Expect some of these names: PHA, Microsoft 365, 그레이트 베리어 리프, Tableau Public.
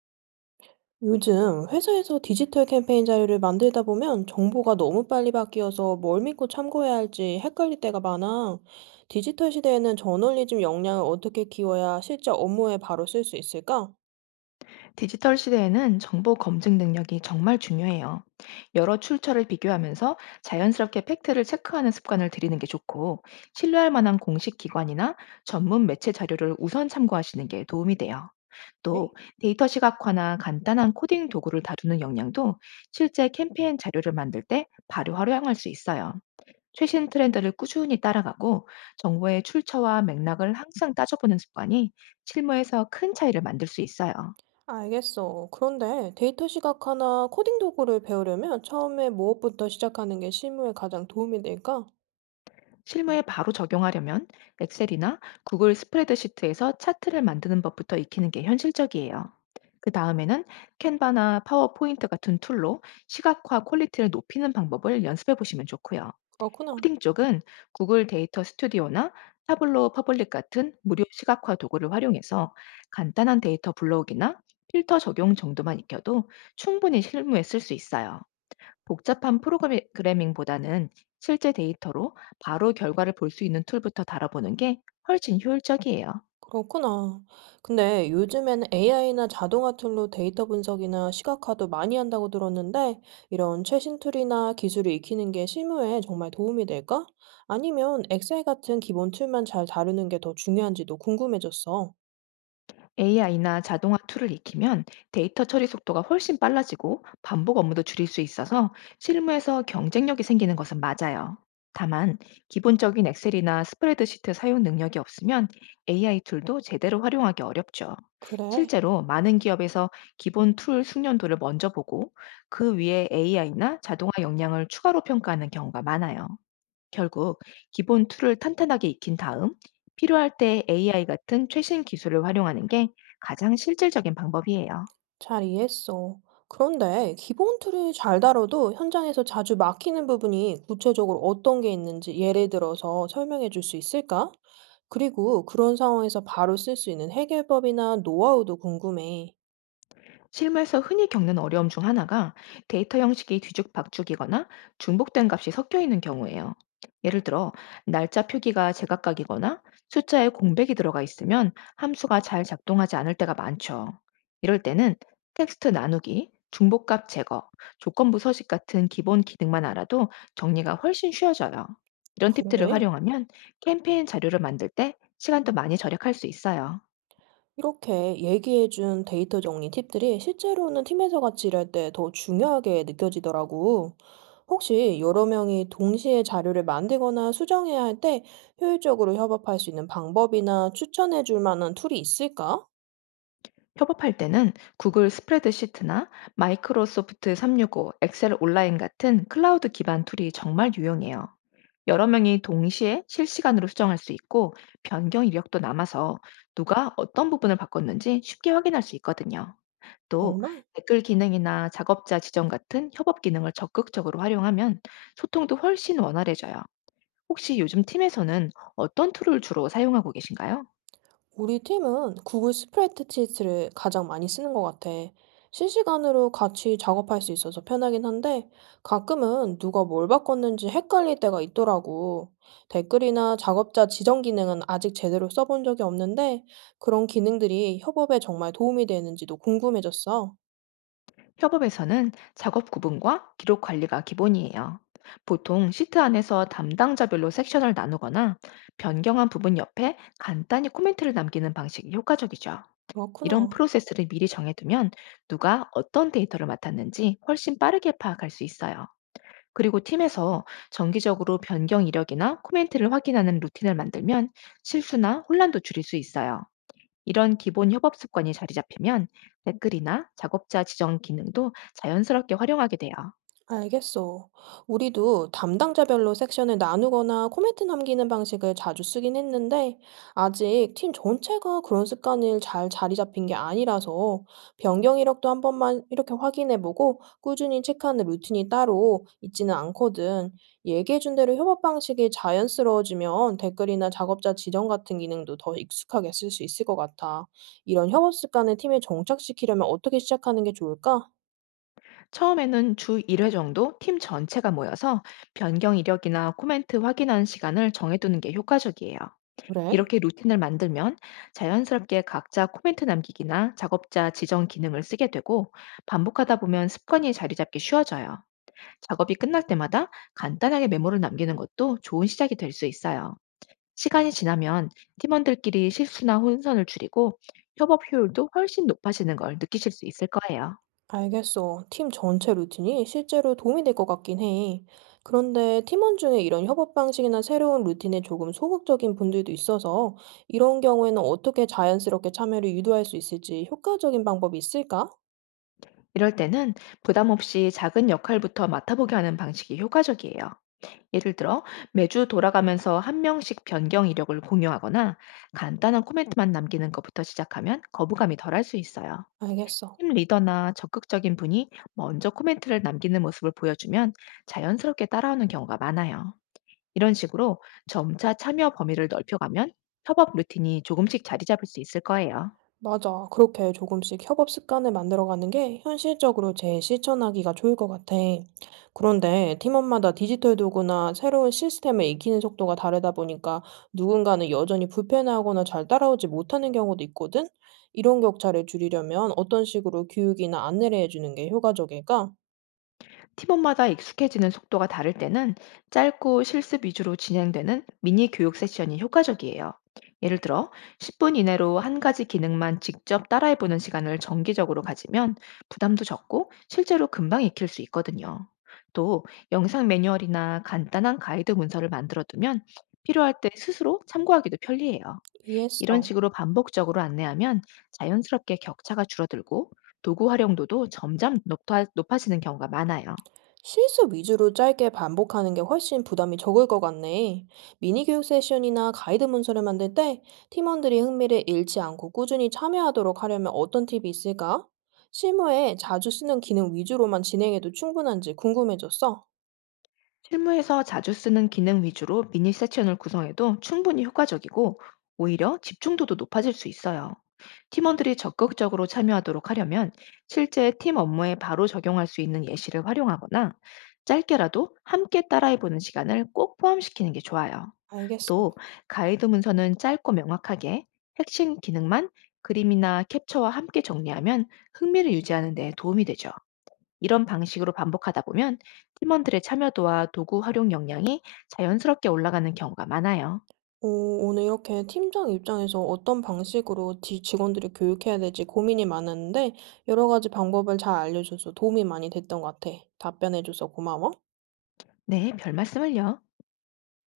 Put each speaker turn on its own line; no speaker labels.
요즘 회사에서 디지털 캠페인 자료를 만들다 보면 정보가 너무 빨리 바뀌어서 뭘 믿고 참고해야 할지 헷갈릴 때가 많아. 디지털 시대에는 저널리즘 역량을 어떻게 키워야 실제 업무에 바로 쓸 수 있을까?
디지털 시대에는 정보 검증 능력이 정말 중요해요. 여러 출처를 비교하면서 자연스럽게 팩트를 체크하는 습관을 들이는 게 좋고, 신뢰할 만한 공식 기관이나 전문 매체 자료를 우선 참고하시는 게 도움이 돼요.
네.
또 데이터 시각화나 간단한 코딩 도구를 다루는 역량도 실제 캠페인 자료를 만들 때 바로 활용할 수 있어요. 최신 트렌드를 꾸준히 따라가고 정보의 출처와 맥락을 항상 따져보는 습관이 실무에서 큰 차이를 만들 수 있어요.
알겠어. 그런데 데이터 시각화나 코딩 도구를 배우려면 처음에 무엇부터 시작하는 게 실무에 가장 도움이 될까?
실무에 바로 적용하려면 엑셀이나 구글 스프레드시트에서 차트를 만드는 법부터 익히는 게 현실적이에요. 그 다음에는 캔바나 파워포인트 같은 툴로 시각화 퀄리티를 높이는 방법을 연습해 보시면 좋고요.
그렇구나.
코딩 쪽은 구글 데이터 스튜디오나 타블로 퍼블릭 같은 무료 시각화 도구를 활용해서 간단한 데이터 블록이나 필터 적용 정도만 익혀도 충분히 실무에 쓸 수 있어요. 복잡한 프로그래밍보다는 실제 데이터로 바로 결과를 볼 수 있는 툴부터 다뤄보는 게 훨씬 효율적이에요.
그렇구나. 근데 요즘에는 AI나 자동화 툴로 데이터 분석이나 시각화도 많이 한다고 들었는데, 이런 최신 툴이나 기술을 익히는 게 실무에 정말 도움이 될까? 아니면 엑셀 같은 기본 툴만 잘 다루는 게 더 중요한지도 궁금해졌어.
AI나 자동화 툴을 익히면 데이터 처리 속도가 훨씬 빨라지고 반복 업무도 줄일 수 있어서 실무에서 경쟁력이 생기는 것은 맞아요. 다만, 기본적인 엑셀이나 스프레드시트 사용 능력이 없으면 AI 툴도 제대로 활용하기 어렵죠.
그래.
실제로 많은 기업에서 기본 툴 숙련도를 먼저 보고 그 위에 AI나 자동화 역량을 추가로 평가하는 경우가 많아요. 결국 기본 툴을 탄탄하게 익힌 다음 필요할 때 AI 같은 최신 기술을 활용하는 게 가장 실질적인 방법이에요.
잘 이해했어. 그런데 기본 틀을 잘 다뤄도 현장에서 자주 막히는 부분이 구체적으로 어떤 게 있는지 예를 들어서 설명해 줄 수 있을까? 그리고 그런 상황에서 바로 쓸 수 있는 해결법이나 노하우도 궁금해.
실무에서 흔히 겪는 어려움 중 하나가 데이터 형식이 뒤죽박죽이거나 중복된 값이 섞여 있는 경우예요. 예를 들어, 날짜 표기가 제각각이거나 숫자에 공백이 들어가 있으면 함수가 잘 작동하지 않을 때가 많죠. 이럴 때는 텍스트 나누기, 중복값 제거, 조건부 서식 같은 기본 기능만 알아도 정리가 훨씬 쉬워져요. 이런 팁들을
그래?
활용하면 캠페인 자료를 만들 때 시간도 많이 절약할 수 있어요.
이렇게 얘기해 준 데이터 정리 팁들이 실제로는 팀에서 같이 일할 때 더 중요하게 느껴지더라고. 혹시 여러 명이 동시에 자료를 만들거나 수정해야 할 때 효율적으로 협업할 수 있는 방법이나 추천해 줄 만한 툴이 있을까?
협업할 때는 구글 스프레드시트나 마이크로소프트 365, 엑셀 온라인 같은 클라우드 기반 툴이 정말 유용해요. 여러 명이 동시에 실시간으로 수정할 수 있고, 변경 이력도 남아서 누가 어떤 부분을 바꿨는지 쉽게 확인할 수 있거든요. 또
정말?
댓글 기능이나 작업자 지정 같은 협업 기능을 적극적으로 활용하면 소통도 훨씬 원활해져요. 혹시 요즘 팀에서는 어떤 툴을 주로 사용하고 계신가요?
우리 팀은 구글 스프레드시트를 가장 많이 쓰는 것 같아. 실시간으로 같이 작업할 수 있어서 편하긴 한데, 가끔은 누가 뭘 바꿨는지 헷갈릴 때가 있더라고. 댓글이나 작업자 지정 기능은 아직 제대로 써본 적이 없는데, 그런 기능들이 협업에 정말 도움이 되는지도 궁금해졌어.
협업에서는 작업 구분과 기록 관리가 기본이에요. 보통 시트 안에서 담당자별로 섹션을 나누거나 변경한 부분 옆에 간단히 코멘트를 남기는 방식이 효과적이죠. 이런
그렇구나.
프로세스를 미리 정해두면 누가 어떤 데이터를 맡았는지 훨씬 빠르게 파악할 수 있어요. 그리고 팀에서 정기적으로 변경 이력이나 코멘트를 확인하는 루틴을 만들면 실수나 혼란도 줄일 수 있어요. 이런 기본 협업 습관이 자리 잡히면 댓글이나 작업자 지정 기능도 자연스럽게 활용하게 돼요.
알겠어. 우리도 담당자별로 섹션을 나누거나 코멘트 남기는 방식을 자주 쓰긴 했는데, 아직 팀 전체가 그런 습관을 잘 자리 잡힌 게 아니라서, 변경 이력도 한 번만 이렇게 확인해보고, 꾸준히 체크하는 루틴이 따로 있지는 않거든. 얘기해준 대로 협업 방식이 자연스러워지면 댓글이나 작업자 지정 같은 기능도 더 익숙하게 쓸 수 있을 것 같아. 이런 협업 습관을 팀에 정착시키려면 어떻게 시작하는 게 좋을까?
처음에는 주 1회 정도 팀 전체가 모여서 변경 이력이나 코멘트 확인하는 시간을 정해두는 게 효과적이에요.
그래?
이렇게 루틴을 만들면 자연스럽게 각자 코멘트 남기기나 작업자 지정 기능을 쓰게 되고, 반복하다 보면 습관이 자리 잡기 쉬워져요. 작업이 끝날 때마다 간단하게 메모를 남기는 것도 좋은 시작이 될 수 있어요. 시간이 지나면 팀원들끼리 실수나 혼선을 줄이고 협업 효율도 훨씬 높아지는 걸 느끼실 수 있을 거예요.
알겠어. 팀 전체 루틴이 실제로 도움이 될 것 같긴 해. 그런데 팀원 중에 이런 협업 방식이나 새로운 루틴에 조금 소극적인 분들도 있어서 이런 경우에는 어떻게 자연스럽게 참여를 유도할 수 있을지 효과적인 방법이 있을까?
이럴 때는 부담 없이 작은 역할부터 맡아보게 하는 방식이 효과적이에요. 예를 들어 매주 돌아가면서 한 명씩 변경 이력을 공유하거나 간단한 코멘트만 남기는 것부터 시작하면 거부감이 덜할 수 있어요.
알겠어.
팀 리더나 적극적인 분이 먼저 코멘트를 남기는 모습을 보여주면 자연스럽게 따라오는 경우가 많아요. 이런 식으로 점차 참여 범위를 넓혀가면 협업 루틴이 조금씩 자리 잡을 수 있을 거예요.
맞아. 그렇게 조금씩 협업 습관을 만들어가는 게 현실적으로 제일 실천하기가 좋을 것 같아. 그런데 팀원마다 디지털 도구나 새로운 시스템을 익히는 속도가 다르다 보니까 누군가는 여전히 불편해하거나 잘 따라오지 못하는 경우도 있거든? 이런 격차를 줄이려면 어떤 식으로 교육이나 안내를 해주는 게 효과적일까?
팀원마다 익숙해지는 속도가 다를 때는 짧고 실습 위주로 진행되는 미니 교육 세션이 효과적이에요. 예를 들어 10분 이내로 한 가지 기능만 직접 따라해보는 시간을 정기적으로 가지면 부담도 적고 실제로 금방 익힐 수 있거든요. 또 영상 매뉴얼이나 간단한 가이드 문서를 만들어 두면 필요할 때 스스로 참고하기도 편리해요. 이런
이해했어.
식으로 반복적으로 안내하면 자연스럽게 격차가 줄어들고 도구 활용도도 점점 높아지는 경우가 많아요.
실습 위주로 짧게 반복하는 게 훨씬 부담이 적을 것 같네. 미니 교육 세션이나 가이드 문서를 만들 때 팀원들이 흥미를 잃지 않고 꾸준히 참여하도록 하려면 어떤 팁이 있을까? 실무에 자주 쓰는 기능 위주로만 진행해도 충분한지 궁금해졌어.
실무에서 자주 쓰는 기능 위주로 미니 세션을 구성해도 충분히 효과적이고 오히려 집중도도 높아질 수 있어요. 팀원들이 적극적으로 참여하도록 하려면 실제 팀 업무에 바로 적용할 수 있는 예시를 활용하거나 짧게라도 함께 따라해보는 시간을 꼭 포함시키는 게 좋아요.
알겠어.
또 가이드 문서는 짧고 명확하게 핵심 기능만 그림이나 캡처와 함께 정리하면 흥미를 유지하는 데 도움이 되죠. 이런 방식으로 반복하다 보면 팀원들의 참여도와 도구 활용 역량이 자연스럽게 올라가는 경우가 많아요.
오, 오늘 이렇게 팀장 입장에서 어떤 방식으로 직원들을 교육해야 될지 고민이 많았는데 여러 가지 방법을 잘 알려줘서 도움이 많이 됐던 것 같아. 답변해줘서 고마워.
네, 별 말씀을요.